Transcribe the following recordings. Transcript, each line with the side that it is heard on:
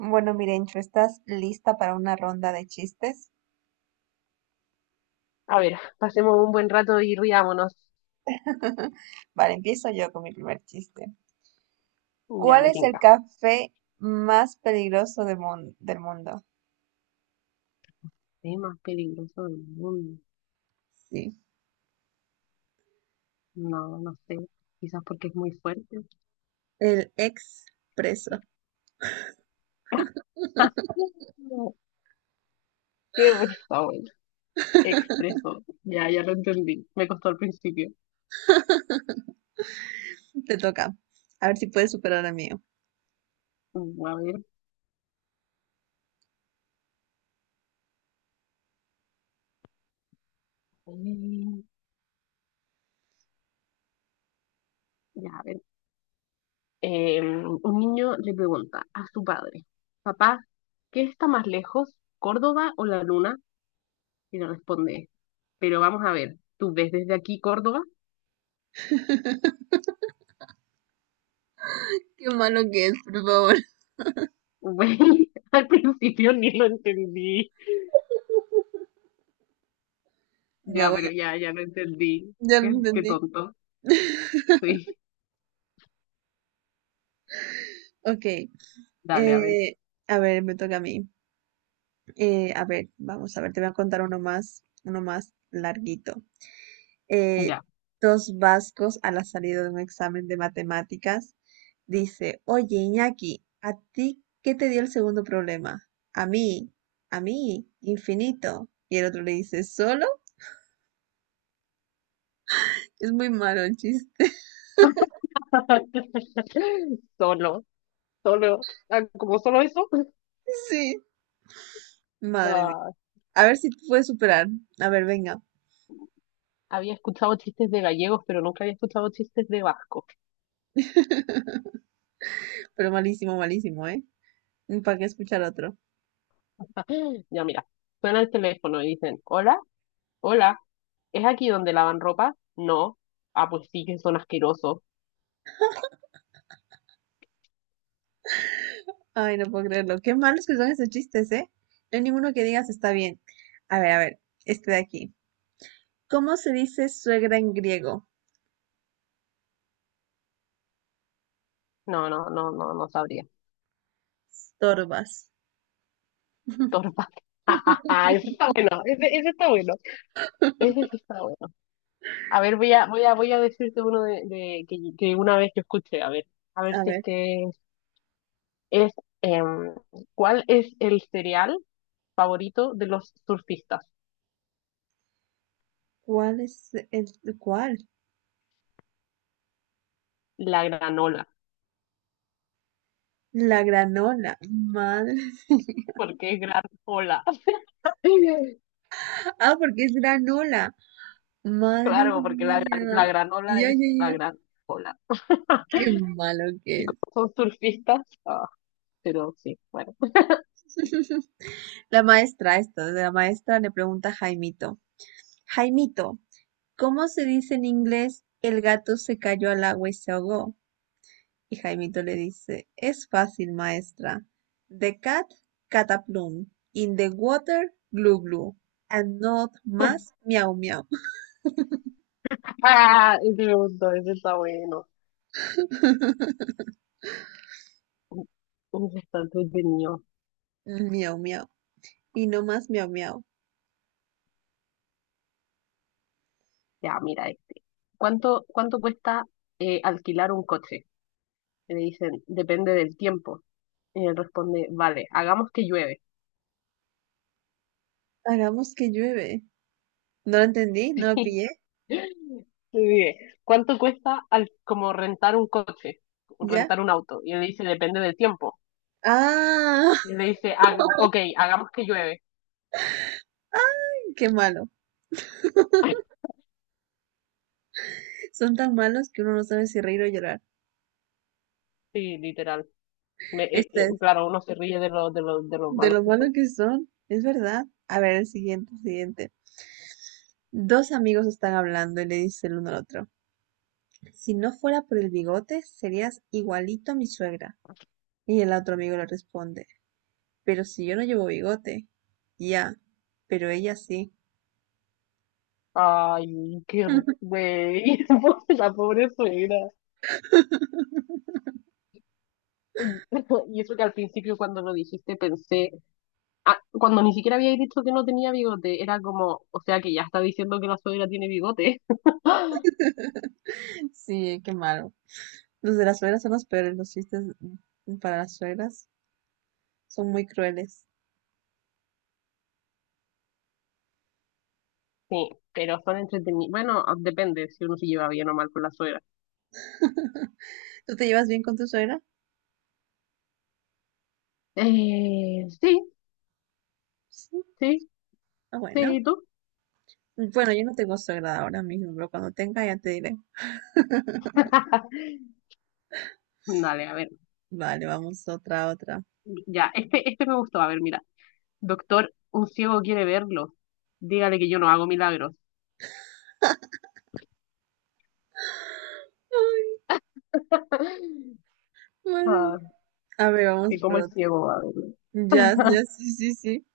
right: Bueno, Mirencho, ¿estás lista para una ronda de chistes?
left: A ver, pasemos un buen rato y riámonos.
right: Vale, empiezo yo con mi primer chiste.
left: Ya
right: ¿Cuál
left: me
right: es el
left: tinca.
right: café más peligroso de del mundo?
left: Es más peligroso del mundo.
right: Sí,
left: No, no sé. Quizás porque es muy fuerte.
right: el expreso.
left: Qué risa, bueno. Expreso. Ya, ya lo entendí. Me costó al principio.
right: Te toca. A ver si puedes superar al mío.
left: Mm, a ver. eh, Ya, a ver. Un niño le pregunta a su padre, papá, ¿qué está más lejos, Córdoba o la luna? Y le responde, pero vamos a ver, ¿tú ves desde aquí Córdoba?
right: Qué malo que es, por favor.
left: Güey, al principio ni lo entendí.
right: Venga,
left: Ya,
right: voy.
left: pero ya, ya lo entendí.
right: Ya lo
left: Qué
right: entendí.
left: tonto. Sí,
right: Ok.
left: dale, a ver.
right: eh, a ver, me toca a mí. A ver, vamos a ver, te voy a contar uno más larguito. eh,
left: Ya.
right: Dos vascos a la salida de un examen de matemáticas, dice, oye, Iñaki, ¿a ti qué te dio el segundo problema? A mí, infinito. Y el otro le dice, ¿solo? Es muy malo el chiste.
left: Solo, solo. Ah, como solo eso,
right: Sí, madre mía.
left: ya
right: A ver si te puedes superar. A ver, venga.
left: había escuchado chistes de gallegos, pero nunca había escuchado chistes de vascos.
right: Pero malísimo, malísimo, ¿eh? ¿Para qué escuchar otro?
left: Ya, mira, suena el teléfono y dicen, hola, hola, ¿es aquí donde lavan ropa? No. Ah, pues sí, que son asquerosos.
right: Ay, no puedo creerlo. Qué malos que son esos chistes, ¿eh? No hay ninguno que digas está bien. A ver, este de aquí. ¿Cómo se dice suegra en griego?
left: No, no, no, no, no sabría.
right: Storbas.
left: Torpa. Ese está bueno, ese está bueno. Ese sí está bueno. A ver, voy a decirte uno de, que una vez yo escuché, a ver
right: A
left: si es
right: ver,
left: que es, em, ¿cuál es el cereal favorito de los surfistas?
right: ¿cuál es el cuál?
left: La granola.
right: La granola. Madre.
left: ¿Por qué granola?
right: Ah, porque es granola. Madre
left: Claro, porque la, la
right: mía.
left: granola
right: Ya,
left: es
right: ya,
left: la
right: ya.
left: gran ola.
right: Qué malo que
left: Y
right: es.
left: como son surfistas, ah, pero sí, bueno.
right: La maestra, esto, la maestra le pregunta a Jaimito. Jaimito, ¿cómo se dice en inglés el gato se cayó al agua y se ahogó? Y Jaimito le dice, es fácil, maestra. The cat cataplum, in the water glu glu, and not más miau miau.
left: Ah, ese me gustó, ese está bueno. Ese está entretenido.
right: Miau miau, y no más miau miau.
left: Ya, mira este. ¿Cuánto cuesta alquilar un coche? Y le dicen, depende del tiempo. Y él responde, vale, hagamos que llueve.
right: Hagamos que llueve. No lo entendí, no lo pillé,
left: Le dice, ¿cuánto cuesta al, como rentar un coche?
right: ya.
left: Rentar un auto. Y él dice, depende del tiempo.
right: Ah,
left: Y le dice, "Ah, ok, hagamos que llueve."
right: qué malo. Son tan malos que uno no sabe si reír o llorar.
left: Sí, literal.
right: Este es
left: Claro, uno se ríe de lo
right: de
left: malos
right: lo
left: que son.
right: malos que son, es verdad. A ver, el siguiente, el siguiente. Dos amigos están hablando y le dice el uno al otro. Si no fuera por el bigote, serías igualito a mi suegra. Y el otro amigo le responde, pero si yo no llevo bigote. Ya, pero ella sí.
left: Ay, güey, la pobre suegra. Y eso que al principio cuando lo dijiste pensé, ah, cuando ni siquiera había dicho que no tenía bigote, era como, o sea que ya está diciendo que la suegra tiene bigote.
right: Sí, qué malo. Los de las suegras son los peores, los chistes para las suegras son muy crueles.
left: Sí, pero son entretenidos. Bueno, depende si uno se lleva bien o mal con la suegra.
right: ¿Tú te llevas bien con tu suegra?
left: Sí,
right: Sí.
left: sí,
right: Ah,
left: sí,
right: bueno.
left: ¿y tú?
right: Bueno, yo no tengo suegra ahora mismo, pero cuando tenga ya te diré.
left: Dale, a ver.
right: Vale, vamos otra, otra.
left: Ya, este me gustó. A ver, mira. Doctor, un ciego quiere verlo. Dígale que yo no hago milagros.
right: Ay, madre
left: Ah,
right: mía. A ver,
left: que
right: vamos por
left: como el
right: otra.
left: ciego va a verlo.
right: Ya, ya, sí, sí, sí.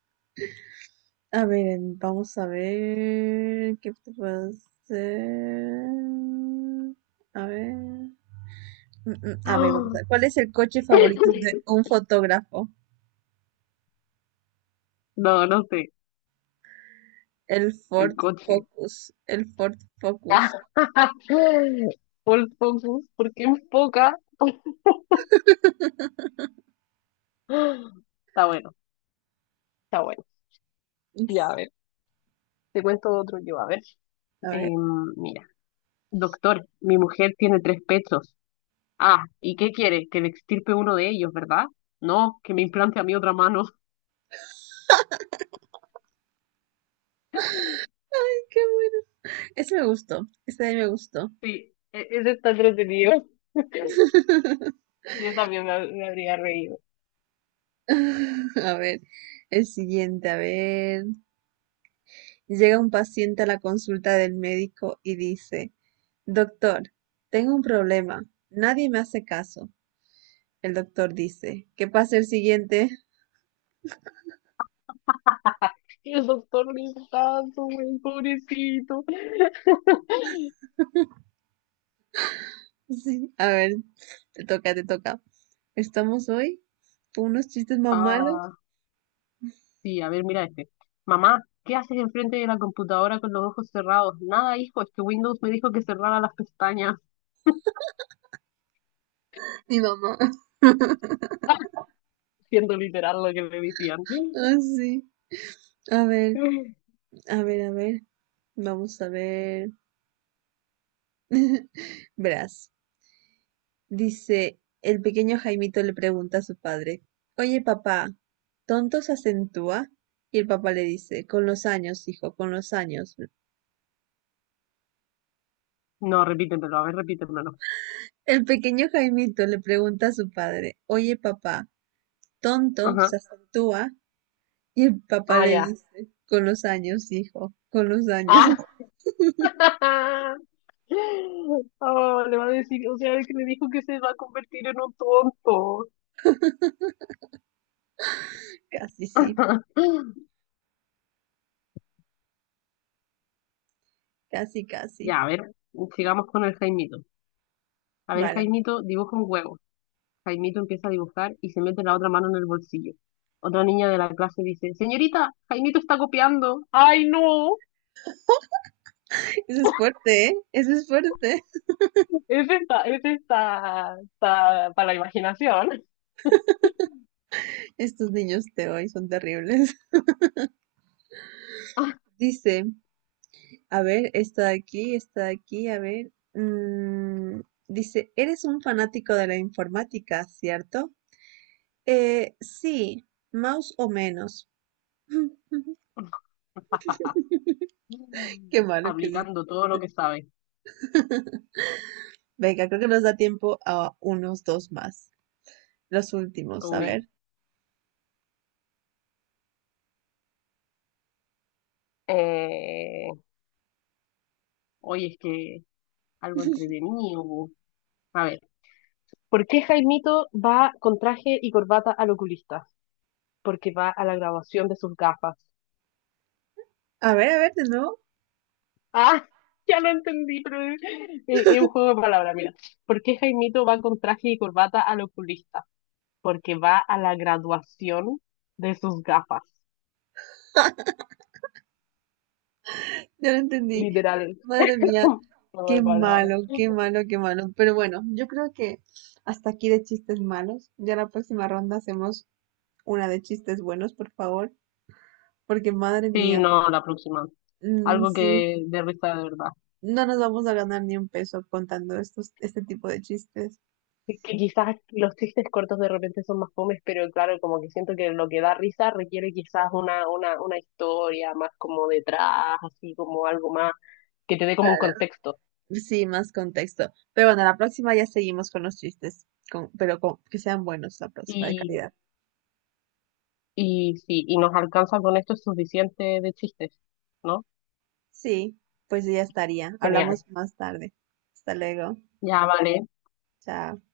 right: A ver, vamos a ver qué te puedo hacer. A ver. A ver, vamos a ver. ¿Cuál es el coche favorito de un fotógrafo?
left: No, no sé.
right: El
left: El
right: Ford
left: coche.
right: Focus. El Ford Focus.
left: Full focus, porque enfoca. Está bueno, está bueno. Ya, a
right: Es-
left: ver, te cuento otro yo. A ver,
right: A ver,
left: Mira, doctor, mi mujer tiene tres pechos. Ah, ¿y qué quiere? Que le extirpe uno de ellos, ¿verdad? No, que me implante a mi otra mano.
right: qué bueno. Ese me gustó. Ese de ahí me gustó.
left: Sí, ese está entretenido. Yo también me habría reído.
right: A ver, el siguiente, a ver. Llega un paciente a la consulta del médico y dice, doctor, tengo un problema. Nadie me hace caso. El doctor dice, ¿qué pasa el siguiente?
left: Y el doctor Listazo, güey, pobrecito.
right: Sí, a ver, te toca, te toca. Estamos hoy con unos chistes más malos.
left: Ah, sí, a ver, mira este. Mamá, ¿qué haces enfrente de la computadora con los ojos cerrados? Nada, hijo, es que Windows me dijo que cerrara las pestañas,
right: Mi mamá.
left: siendo literal lo que me decían.
right: Ah, sí. A ver, a ver, a ver. Vamos a ver. Verás. Dice, el pequeño Jaimito le pregunta a su padre, oye, papá, ¿tonto se acentúa? Y el papá le dice, con los años, hijo, con los años.
left: No, repítemelo, a ver, repítemelo.
right: El pequeño Jaimito le pregunta a su padre, oye, papá, ¿tonto
left: Ajá.
right: se acentúa? Y el papá
left: Ah,
right: le
left: ya.
right: dice, con los años, hijo, con los años.
left: Ah, oh, le va a decir, o sea, es que me dijo que se va a convertir en un tonto.
right: Casi sí, casi, casi.
left: Ya, a ver, sigamos con el Jaimito. A ver,
right: Vale.
left: Jaimito, dibuja un huevo. Jaimito empieza a dibujar y se mete la otra mano en el bolsillo. Otra niña de la clase dice, señorita, Jaimito está copiando. Ay, no,
right: Eso es fuerte, ¿eh? Eso es fuerte.
left: esta para la imaginación.
right: Estos niños de hoy son terribles. Dice, a ver, está aquí, a ver. Dice, eres un fanático de la informática, ¿cierto? Sí, más o menos. Qué malo que es.
left: Aplicando todo lo que sabe.
right: Venga, creo que nos da tiempo a unos dos más. Los últimos, a
left: Uy,
right: ver.
left: Eh, hoy es que algo entretenido. Bu. A ver, ¿por qué Jaimito va con traje y corbata al oculista? Porque va a la graduación de sus gafas.
right: A ver, a ver, de nuevo.
left: Ah, ya lo entendí, pero es un juego de palabras, mira. ¿Por qué Jaimito va con traje y corbata al oculista? Porque va a la graduación de sus gafas.
right: Ya lo entendí.
left: Literal,
right: Madre mía,
left: un juego
right: qué
left: de palabras.
right: malo, qué malo, qué malo. Pero bueno, yo creo que hasta aquí de chistes malos. Ya la próxima ronda hacemos una de chistes buenos, por favor. Porque madre
left: Sí,
right: mía,
left: no, la próxima.
right: mm,
left: Algo
right: sí,
left: que de risa de verdad.
right: no nos vamos a ganar ni un peso contando estos, este tipo de chistes.
left: Es que quizás los chistes cortos de repente son más fomes, pero claro, como que siento que lo que da risa requiere quizás una historia más como detrás, así como algo más que te dé como un
right: Claro.
left: contexto.
right: Sí, más contexto. Pero bueno, la próxima ya seguimos con los chistes, pero que sean buenos la próxima de
left: Y
right: calidad.
left: Y sí, y nos alcanza con esto suficiente de chistes, ¿no?
right: Sí, pues ya estaría.
left: Genial.
right: Hablamos más tarde. Hasta luego.
left: Ya vale.
right: Chao.